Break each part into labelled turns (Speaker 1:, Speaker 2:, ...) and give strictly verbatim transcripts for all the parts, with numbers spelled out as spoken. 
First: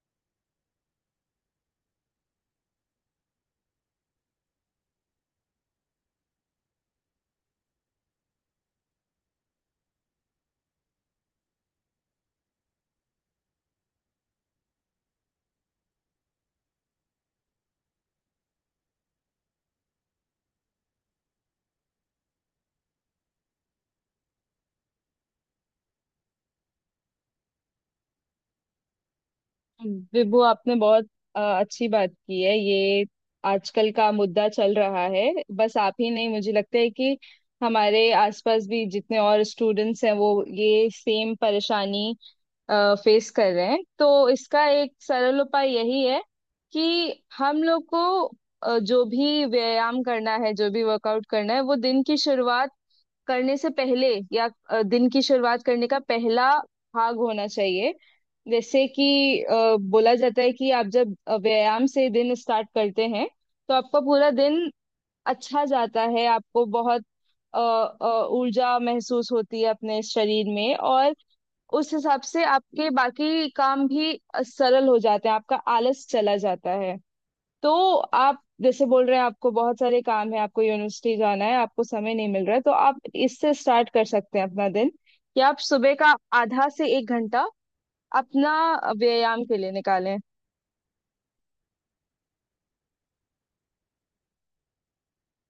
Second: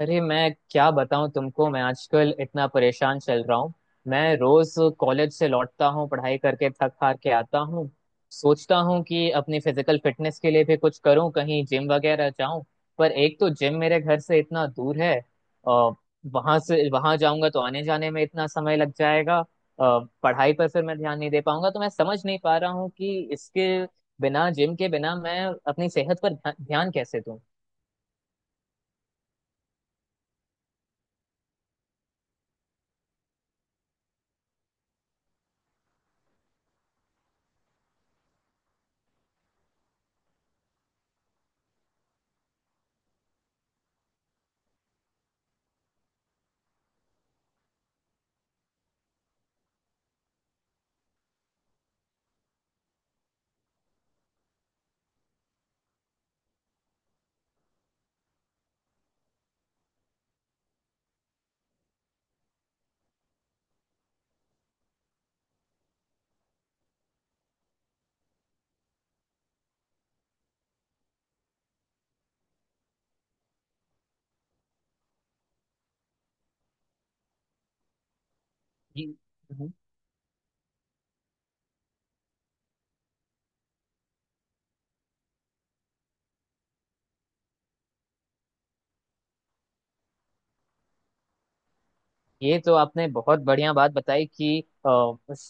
Speaker 1: अरे मैं क्या बताऊं तुमको। मैं आजकल इतना परेशान चल रहा हूँ। मैं रोज कॉलेज से लौटता हूँ, पढ़ाई करके थक हार के आता हूँ। सोचता हूँ कि अपनी फिजिकल फिटनेस के लिए भी कुछ करूँ, कहीं जिम वगैरह जाऊं। पर एक तो जिम मेरे घर से इतना दूर है, और वहां से वहां जाऊंगा तो आने जाने में इतना समय लग जाएगा, अ, पढ़ाई पर फिर मैं ध्यान नहीं दे पाऊंगा। तो मैं समझ नहीं पा रहा हूँ कि इसके बिना, जिम के बिना मैं अपनी सेहत पर ध्या- ध्यान कैसे दूं।
Speaker 2: विभु, आपने बहुत अ, अच्छी बात की है। ये आजकल का मुद्दा चल रहा है। बस आप ही नहीं, मुझे लगता है कि हमारे आसपास भी जितने और स्टूडेंट्स हैं वो ये सेम परेशानी फेस कर रहे हैं। तो इसका एक सरल उपाय यही है कि हम लोग को अ, जो भी व्यायाम करना है, जो भी वर्कआउट करना है, वो दिन की शुरुआत करने से पहले या अ, दिन की शुरुआत करने का पहला भाग होना चाहिए। जैसे कि अ, बोला जाता है कि आप जब अ, व्यायाम से दिन स्टार्ट करते हैं तो आपका पूरा दिन अच्छा जाता है, आपको बहुत अ, अ, ऊर्जा महसूस होती है अपने शरीर में। और उस हिसाब से आपके बाकी काम भी अ, सरल हो जाते हैं, आपका आलस चला जाता है। तो आप जैसे बोल
Speaker 1: जी।
Speaker 2: रहे हैं आपको बहुत सारे काम है, आपको यूनिवर्सिटी जाना है, आपको समय नहीं मिल रहा है, तो आप इससे स्टार्ट कर सकते हैं अपना दिन, कि आप सुबह का आधा से एक घंटा अपना व्यायाम के लिए निकालें।
Speaker 1: ये तो आपने बहुत बढ़िया बात बताई कि अ,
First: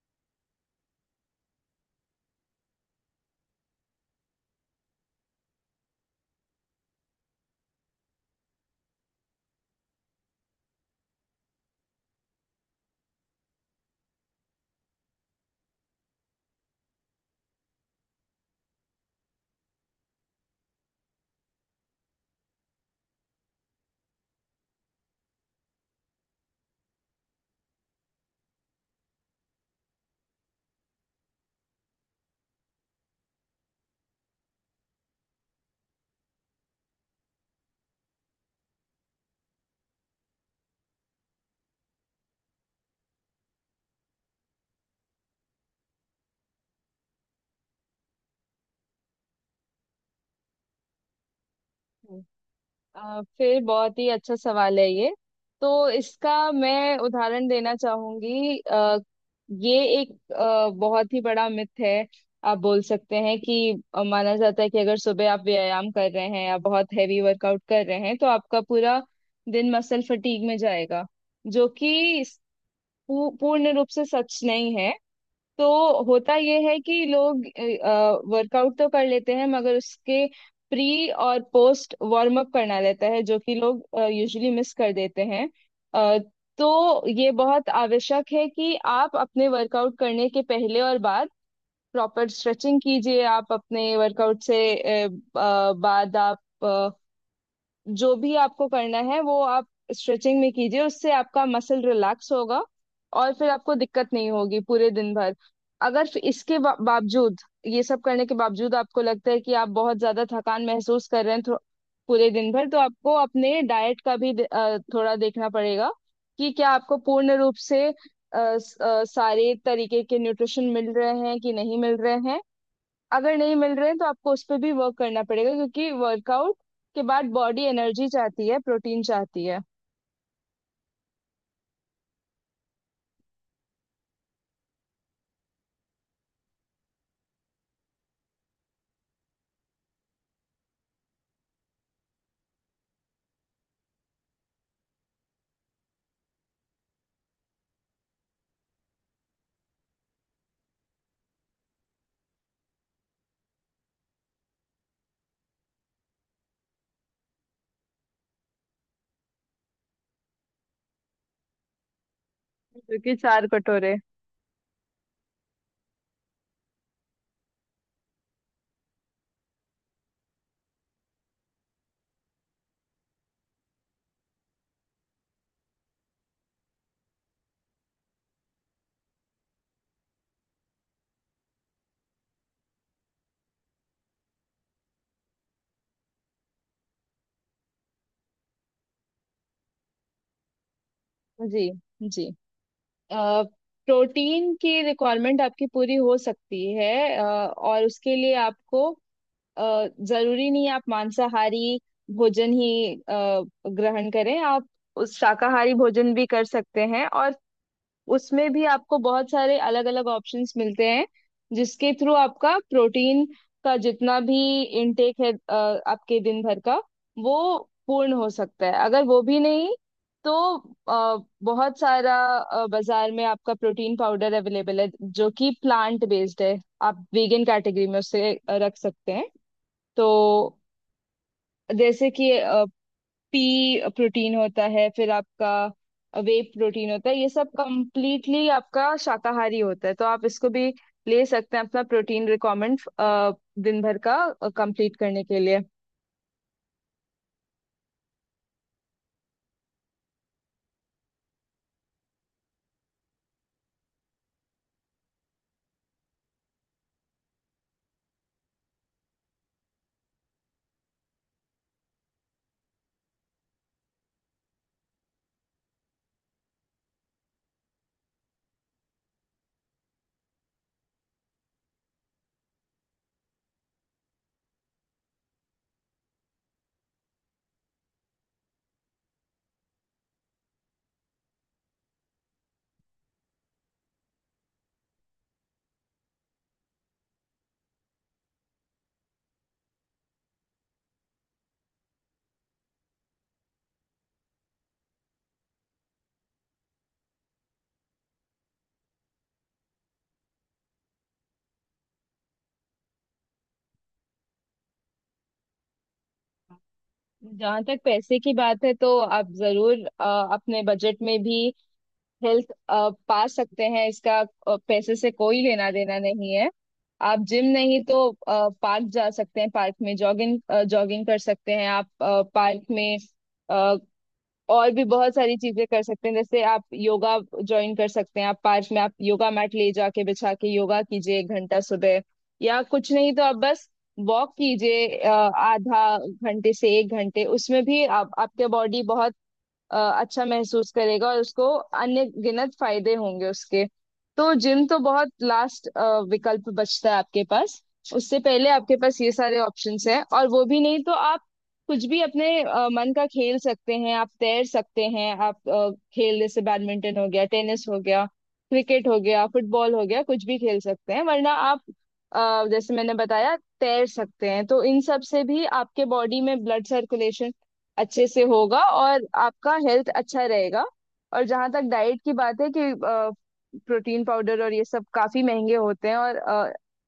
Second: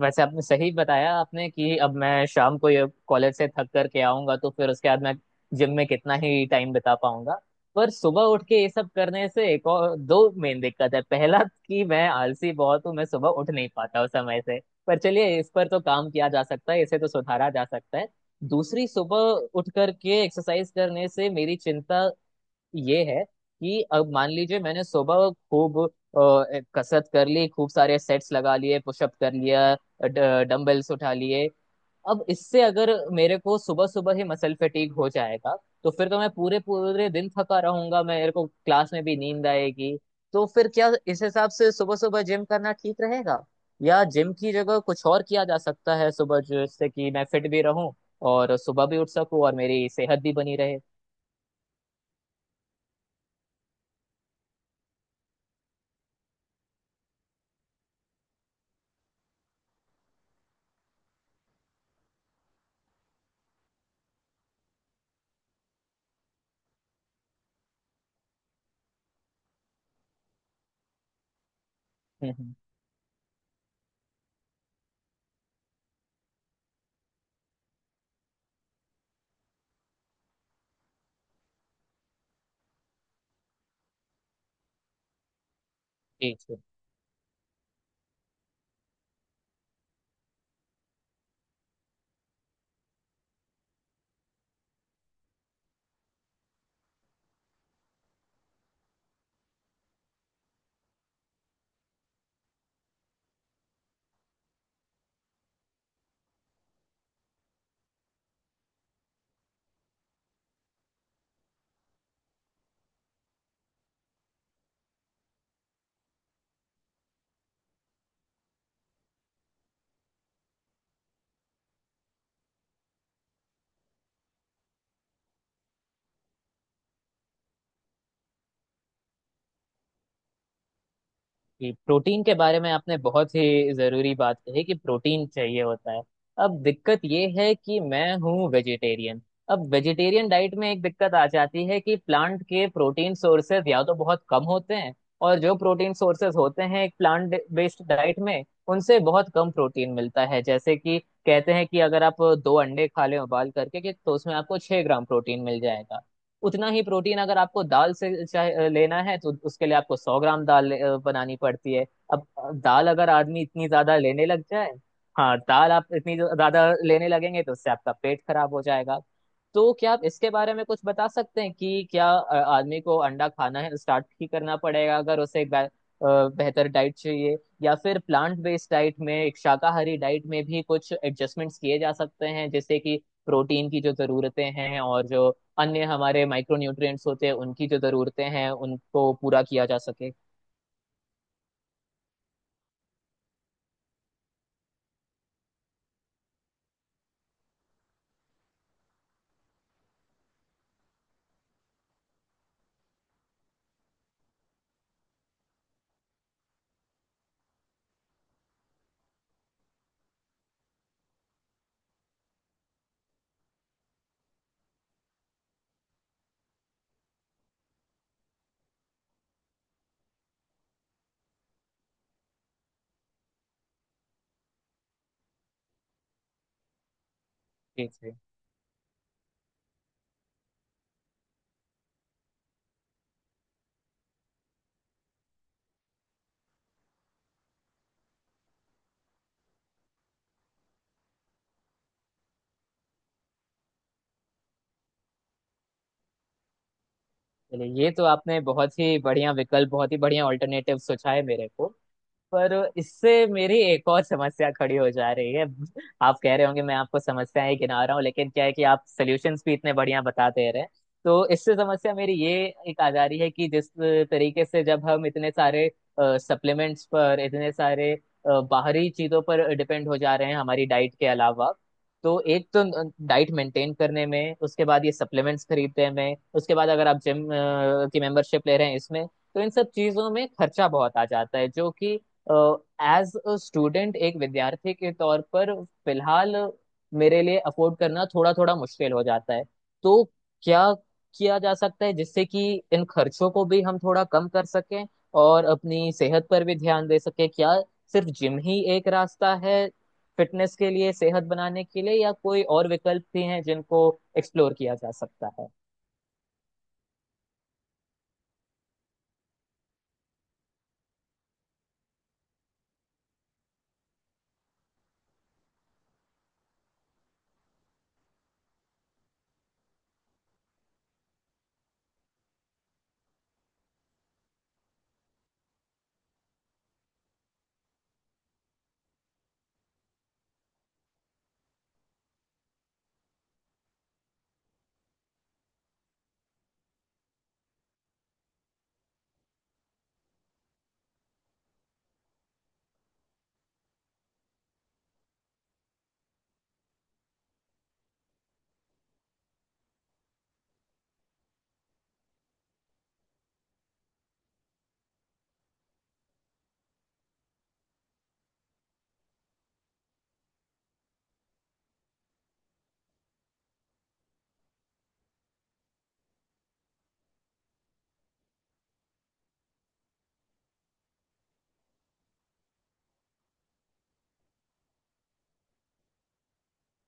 Speaker 1: वैसे आपने सही बताया आपने कि अब मैं शाम को ये कॉलेज से थक कर के आऊंगा तो फिर उसके बाद मैं जिम में कितना ही टाइम बिता पाऊंगा। पर सुबह उठ के ये सब करने से एक और दो मेन दिक्कत है। पहला कि मैं आलसी बहुत हूँ, मैं सुबह उठ नहीं पाता हूँ समय से, पर चलिए इस पर तो काम किया जा सकता है, इसे तो सुधारा जा सकता है। दूसरी, सुबह उठ करके एक्सरसाइज करने से मेरी चिंता ये है कि अब मान लीजिए मैंने सुबह खूब अ, कसरत कर ली, खूब सारे सेट्स लगा लिए, पुशअप कर लिया, डंबल्स उठा लिए। अब इससे अगर मेरे को सुबह सुबह ही मसल फटीग हो जाएगा तो फिर तो मैं पूरे पूरे दिन थका रहूंगा, मेरे को क्लास में भी नींद आएगी। तो फिर क्या इस हिसाब से सुबह सुबह जिम करना ठीक रहेगा, या जिम की जगह कुछ और किया जा सकता है सुबह, जिससे कि मैं फिट भी रहूं और सुबह भी उठ सकूं और मेरी सेहत भी बनी रहे?
Speaker 2: अ, फिर बहुत ही अच्छा सवाल है ये। तो इसका मैं उदाहरण देना चाहूंगी। अ, ये एक अ, बहुत ही बड़ा मिथ है। आप बोल सकते हैं कि अ, माना जाता है कि अगर सुबह आप व्यायाम कर रहे हैं या बहुत हैवी वर्कआउट कर रहे हैं तो आपका पूरा दिन मसल फटीग में जाएगा, जो कि
Speaker 1: हम्म हम्म।
Speaker 2: पू- पूर्ण रूप से सच नहीं है। तो होता यह है कि लोग वर्कआउट तो कर लेते हैं मगर उसके प्री और पोस्ट वार्म अप करना रहता है जो कि लोग यूजुअली मिस कर देते हैं। अ,
Speaker 1: जी जी।
Speaker 2: तो ये बहुत आवश्यक है कि आप अपने वर्कआउट करने के पहले और बाद प्रॉपर स्ट्रेचिंग कीजिए। आप अपने वर्कआउट से अ, अ, बाद आप जो भी आपको करना है वो आप स्ट्रेचिंग में कीजिए। उससे आपका मसल रिलैक्स होगा और फिर आपको दिक्कत नहीं होगी पूरे दिन भर। अगर फिर इसके बा- बावजूद, ये सब करने के बावजूद आपको लगता है कि आप बहुत ज्यादा थकान महसूस कर रहे हैं थो- पूरे दिन भर, तो आपको अपने डाइट का भी दे- अ, थोड़ा देखना पड़ेगा कि क्या आपको पूर्ण रूप से अ, स- अ, सारे तरीके के न्यूट्रिशन मिल रहे हैं कि नहीं मिल रहे हैं। अगर नहीं मिल रहे हैं तो आपको उस पर भी वर्क करना पड़ेगा, क्योंकि वर्कआउट के बाद बॉडी एनर्जी चाहती है, प्रोटीन चाहती है।
Speaker 1: कि प्रोटीन के बारे में आपने बहुत ही जरूरी बात कही कि प्रोटीन चाहिए होता है। अब दिक्कत ये है कि मैं हूँ वेजिटेरियन। अब वेजिटेरियन डाइट में एक दिक्कत आ जाती है कि प्लांट के प्रोटीन सोर्सेज या तो बहुत कम होते हैं, और जो प्रोटीन सोर्सेज होते हैं एक प्लांट बेस्ड डाइट में, उनसे बहुत कम प्रोटीन मिलता है। जैसे कि कहते हैं कि अगर आप दो अंडे खा लें उबाल करके, कि तो उसमें आपको छह ग्राम प्रोटीन मिल जाएगा। उतना ही प्रोटीन अगर आपको दाल से चाहे लेना है तो उसके लिए आपको सौ ग्राम दाल ले- अ, बनानी पड़ती है। अब दाल
Speaker 2: जो
Speaker 1: अगर
Speaker 2: कि
Speaker 1: आदमी
Speaker 2: चार
Speaker 1: इतनी
Speaker 2: कटोरे।
Speaker 1: ज्यादा लेने लग जाए, हाँ, दाल आप इतनी ज्यादा लेने लगेंगे तो उससे आपका पेट खराब हो जाएगा। तो क्या आप इसके बारे में कुछ बता सकते हैं कि क्या अ, आदमी को अंडा खाना है स्टार्ट ही करना पड़ेगा अगर उसे एक बे- अ, बेहतर डाइट चाहिए, या फिर प्लांट बेस्ड डाइट में, एक शाकाहारी डाइट में भी कुछ एडजस्टमेंट्स किए जा सकते हैं जैसे कि प्रोटीन की जो जरूरतें हैं और जो अन्य हमारे माइक्रो न्यूट्रिएंट्स होते हैं उनकी जो जरूरतें हैं, उनको पूरा किया जा सके?
Speaker 2: जी जी, प्रोटीन की रिक्वायरमेंट आपकी पूरी हो सकती है। अ, और उसके लिए आपको अ, जरूरी नहीं है आप मांसाहारी भोजन ही अ, ग्रहण करें। आप उस शाकाहारी भोजन भी कर सकते हैं और उसमें भी आपको बहुत सारे अलग अलग ऑप्शंस मिलते हैं जिसके थ्रू आपका प्रोटीन का जितना भी इनटेक है अ, आपके दिन भर का, वो पूर्ण हो सकता है। अगर वो भी नहीं तो अ, बहुत सारा अ, बाजार में आपका प्रोटीन पाउडर अवेलेबल है जो कि प्लांट बेस्ड है। आप वीगन कैटेगरी
Speaker 1: जी
Speaker 2: में
Speaker 1: जी।
Speaker 2: उसे अ, रख सकते हैं। तो जैसे कि पी प्रोटीन होता है, फिर आपका वे प्रोटीन होता है। ये सब कंप्लीटली आपका शाकाहारी होता है, तो आप इसको भी ले सकते हैं अपना प्रोटीन रिक्वायरमेंट दिन भर का कंप्लीट करने के लिए।
Speaker 1: चलिए, ये तो आपने बहुत ही बढ़िया विकल्प, बहुत ही बढ़िया ऑल्टरनेटिव सोचा है मेरे को। पर इससे मेरी एक और समस्या खड़ी हो जा रही है। आप कह रहे होंगे मैं आपको समस्याएं गिना रहा हूँ, लेकिन क्या है कि आप सॉल्यूशंस भी इतने बढ़िया बता दे रहे हैं। तो इससे समस्या मेरी ये एक आ जा रही है कि जिस तरीके से जब हम इतने सारे सप्लीमेंट्स पर, इतने सारे अ, बाहरी चीजों पर डिपेंड हो जा रहे हैं हमारी डाइट के अलावा, तो एक तो डाइट मेंटेन करने में, उसके बाद ये सप्लीमेंट्स खरीदने में, उसके बाद अगर आप जिम की मेंबरशिप ले रहे हैं इसमें, तो इन सब चीजों में खर्चा बहुत आ जाता है, जो कि एज अ स्टूडेंट, एक विद्यार्थी के तौर पर फिलहाल मेरे लिए अफोर्ड करना थोड़ा थोड़ा मुश्किल हो जाता है। तो क्या किया जा सकता है जिससे कि इन खर्चों को भी हम थोड़ा कम कर सकें और अपनी सेहत पर भी ध्यान दे सकें? क्या सिर्फ जिम ही एक रास्ता है फिटनेस के लिए, सेहत बनाने के लिए, या कोई और विकल्प भी हैं जिनको एक्सप्लोर किया जा सकता है?
Speaker 2: जहाँ तक पैसे की बात है तो आप जरूर अ, अपने बजट में भी हेल्थ पा सकते हैं। इसका अ, पैसे से कोई लेना देना नहीं है। आप जिम नहीं तो पार्क जा सकते हैं, पार्क में जॉगिंग जॉगिंग कर सकते हैं। आप पार्क में और भी बहुत सारी चीजें कर सकते हैं, जैसे आप योगा ज्वाइन कर सकते हैं, आप पार्क में आप योगा मैट ले जाके बिछा के योगा कीजिए एक घंटा सुबह। या कुछ नहीं तो आप बस वॉक कीजिए अ, आधा घंटे से एक घंटे। उसमें भी आप आपके बॉडी बहुत अ, अच्छा महसूस करेगा और उसको अन्य गिनत फायदे होंगे उसके। तो जिम तो बहुत लास्ट विकल्प बचता है आपके पास। उससे पहले आपके पास ये सारे ऑप्शंस हैं। और वो भी नहीं तो आप कुछ भी अपने अ, मन का खेल सकते हैं। आप तैर सकते हैं, आप अ, खेल जैसे बैडमिंटन हो गया, टेनिस हो गया, क्रिकेट हो गया, फुटबॉल हो गया, कुछ भी खेल सकते हैं। वरना आप अ, जैसे मैंने बताया तैर सकते हैं। तो इन सब से भी आपके बॉडी में ब्लड सर्कुलेशन अच्छे से होगा और आपका हेल्थ अच्छा रहेगा। और जहाँ तक डाइट की बात है कि प्रोटीन पाउडर और ये सब काफी महंगे होते हैं, और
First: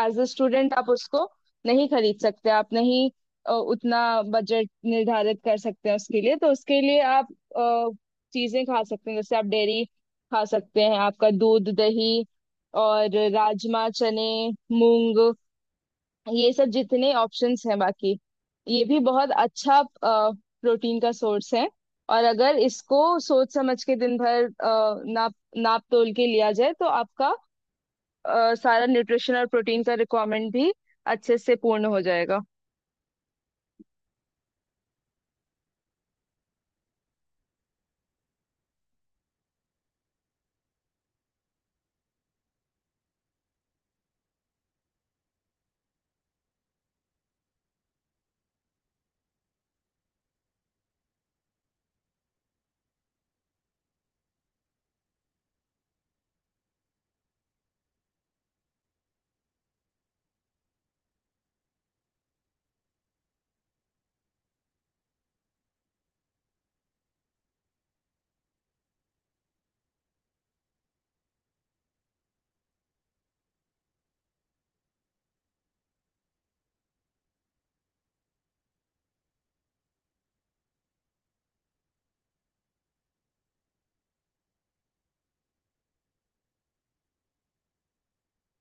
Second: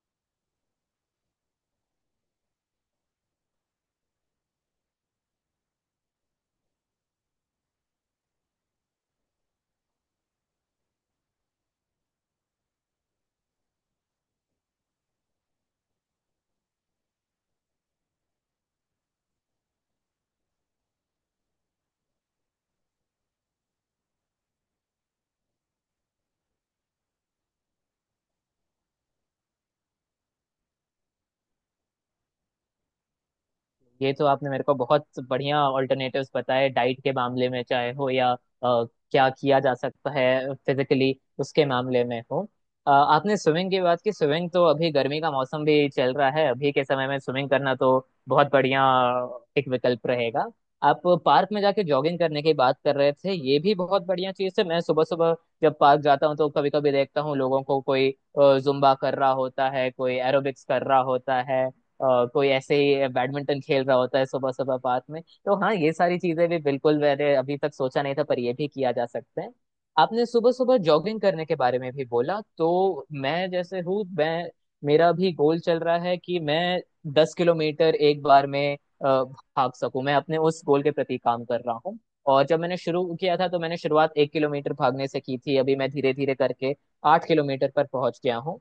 Speaker 2: एज अ स्टूडेंट आप उसको नहीं खरीद सकते, आप नहीं अ, उतना बजट निर्धारित कर सकते हैं उसके लिए। तो उसके लिए आप अ, चीजें खा सकते हैं, जैसे आप डेयरी खा सकते हैं, आपका दूध दही, और राजमा, चने, मूंग, ये सब जितने ऑप्शंस हैं बाकी, ये भी बहुत अच्छा प्रोटीन का सोर्स है। और अगर इसको सोच समझ के दिन भर अ, नाप नाप तोल के लिया जाए तो आपका अ, सारा न्यूट्रिशन और प्रोटीन का रिक्वायरमेंट भी अच्छे से पूर्ण हो जाएगा।
Speaker 1: ये तो आपने मेरे को बहुत बढ़िया ऑल्टरनेटिव्स बताए, डाइट के मामले में चाहे हो, या अ, क्या किया जा सकता है फिजिकली उसके मामले में हो। अ, आपने स्विमिंग की बात की। स्विमिंग तो, अभी गर्मी का मौसम भी चल रहा है, अभी के समय में स्विमिंग करना तो बहुत बढ़िया एक विकल्प रहेगा। आप पार्क में जाके जॉगिंग करने की बात कर रहे थे, ये भी बहुत बढ़िया चीज़ है। मैं सुबह सुबह जब पार्क जाता हूँ तो कभी कभी देखता हूँ लोगों को, कोई जुम्बा कर रहा होता है, कोई एरोबिक्स कर रहा होता है, अ, कोई ऐसे ही बैडमिंटन खेल रहा होता है सुबह सुबह पार्क में। तो हाँ, ये सारी चीजें भी बिल्कुल, मैंने अभी तक सोचा नहीं था, पर ये भी किया जा सकता है। आपने सुबह सुबह जॉगिंग करने के बारे में भी बोला, तो मैं जैसे हूँ मैं मेरा भी गोल चल रहा है कि मैं दस किलोमीटर एक बार में अ, भाग सकूं, मैं अपने उस गोल के प्रति काम कर रहा हूँ। और जब मैंने शुरू किया था तो मैंने शुरुआत एक किलोमीटर भागने से की थी, अभी मैं धीरे धीरे करके आठ किलोमीटर पर पहुंच गया हूँ।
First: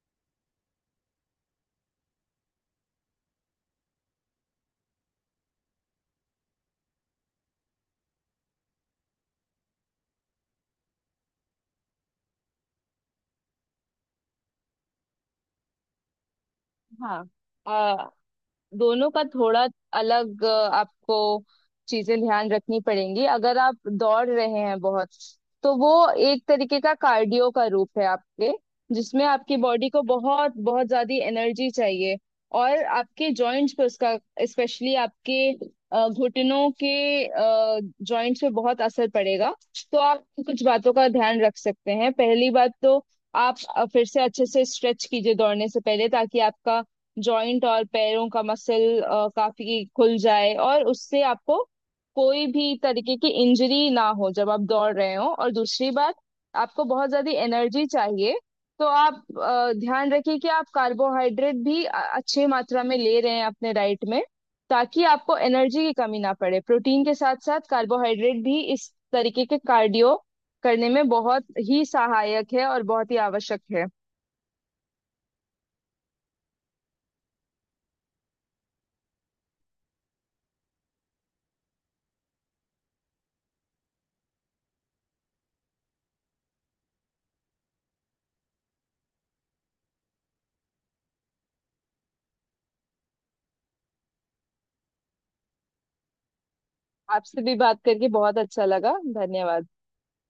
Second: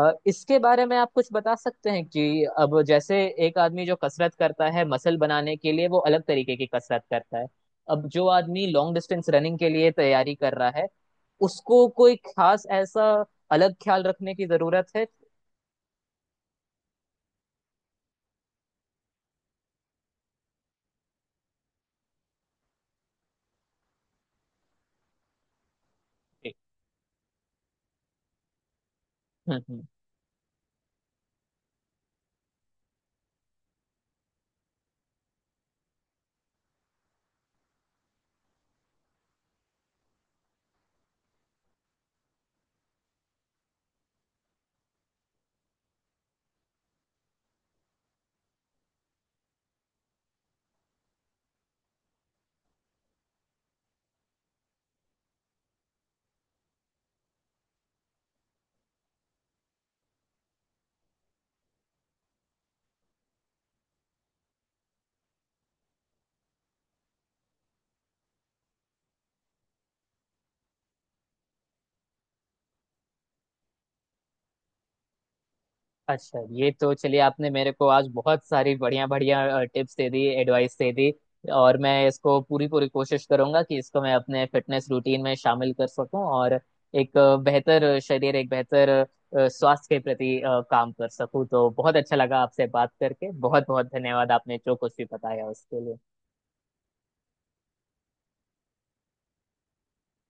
Speaker 1: अ, इसके बारे में आप कुछ बता सकते हैं कि अब जैसे, एक आदमी जो कसरत करता है मसल बनाने के लिए वो अलग तरीके की कसरत करता है, अब जो आदमी लॉन्ग डिस्टेंस रनिंग के लिए तैयारी कर रहा है उसको कोई खास ऐसा अलग ख्याल रखने की जरूरत है?
Speaker 2: हाँ, अ, दोनों का थोड़ा अलग अ, आपको चीजें ध्यान रखनी पड़ेंगी। अगर आप दौड़ रहे हैं बहुत, तो वो एक
Speaker 1: जी।
Speaker 2: तरीके का कार्डियो का रूप है आपके, जिसमें आपकी
Speaker 1: हम्म हम्म।
Speaker 2: बॉडी को बहुत बहुत ज्यादा एनर्जी चाहिए। और आपके जॉइंट्स पे उसका, स्पेशली आपके अ, घुटनों के जॉइंट्स पे बहुत असर पड़ेगा। तो आप कुछ बातों का ध्यान रख सकते हैं। पहली बात तो आप अ, फिर से अच्छे से स्ट्रेच कीजिए दौड़ने से पहले, ताकि आपका जॉइंट और पैरों का मसल काफी खुल जाए और उससे आपको कोई भी तरीके की इंजरी ना हो जब आप दौड़ रहे हो। और दूसरी बात, आपको बहुत ज्यादा एनर्जी चाहिए, तो आप अ, ध्यान रखिए कि आप कार्बोहाइड्रेट भी अ- अच्छी मात्रा में ले रहे हैं अपने डाइट में, ताकि आपको एनर्जी की कमी ना पड़े। प्रोटीन के साथ साथ कार्बोहाइड्रेट भी इस तरीके के कार्डियो करने में बहुत ही सहायक है और बहुत ही आवश्यक है।
Speaker 1: अच्छा, ये तो चलिए आपने मेरे को आज बहुत सारी बढ़िया बढ़िया टिप्स दे दी, एडवाइस दे दी, और मैं इसको पूरी पूरी कोशिश करूंगा कि इसको मैं अपने फिटनेस रूटीन में शामिल कर सकूं, और एक अ, बेहतर शरीर, एक बेहतर अ, स्वास्थ्य के प्रति अ, काम कर सकूं। तो बहुत अच्छा लगा आपसे बात करके, बहुत बहुत धन्यवाद आपने जो कुछ भी बताया उसके लिए।
Speaker 2: आपसे भी बात करके बहुत अच्छा लगा। धन्यवाद।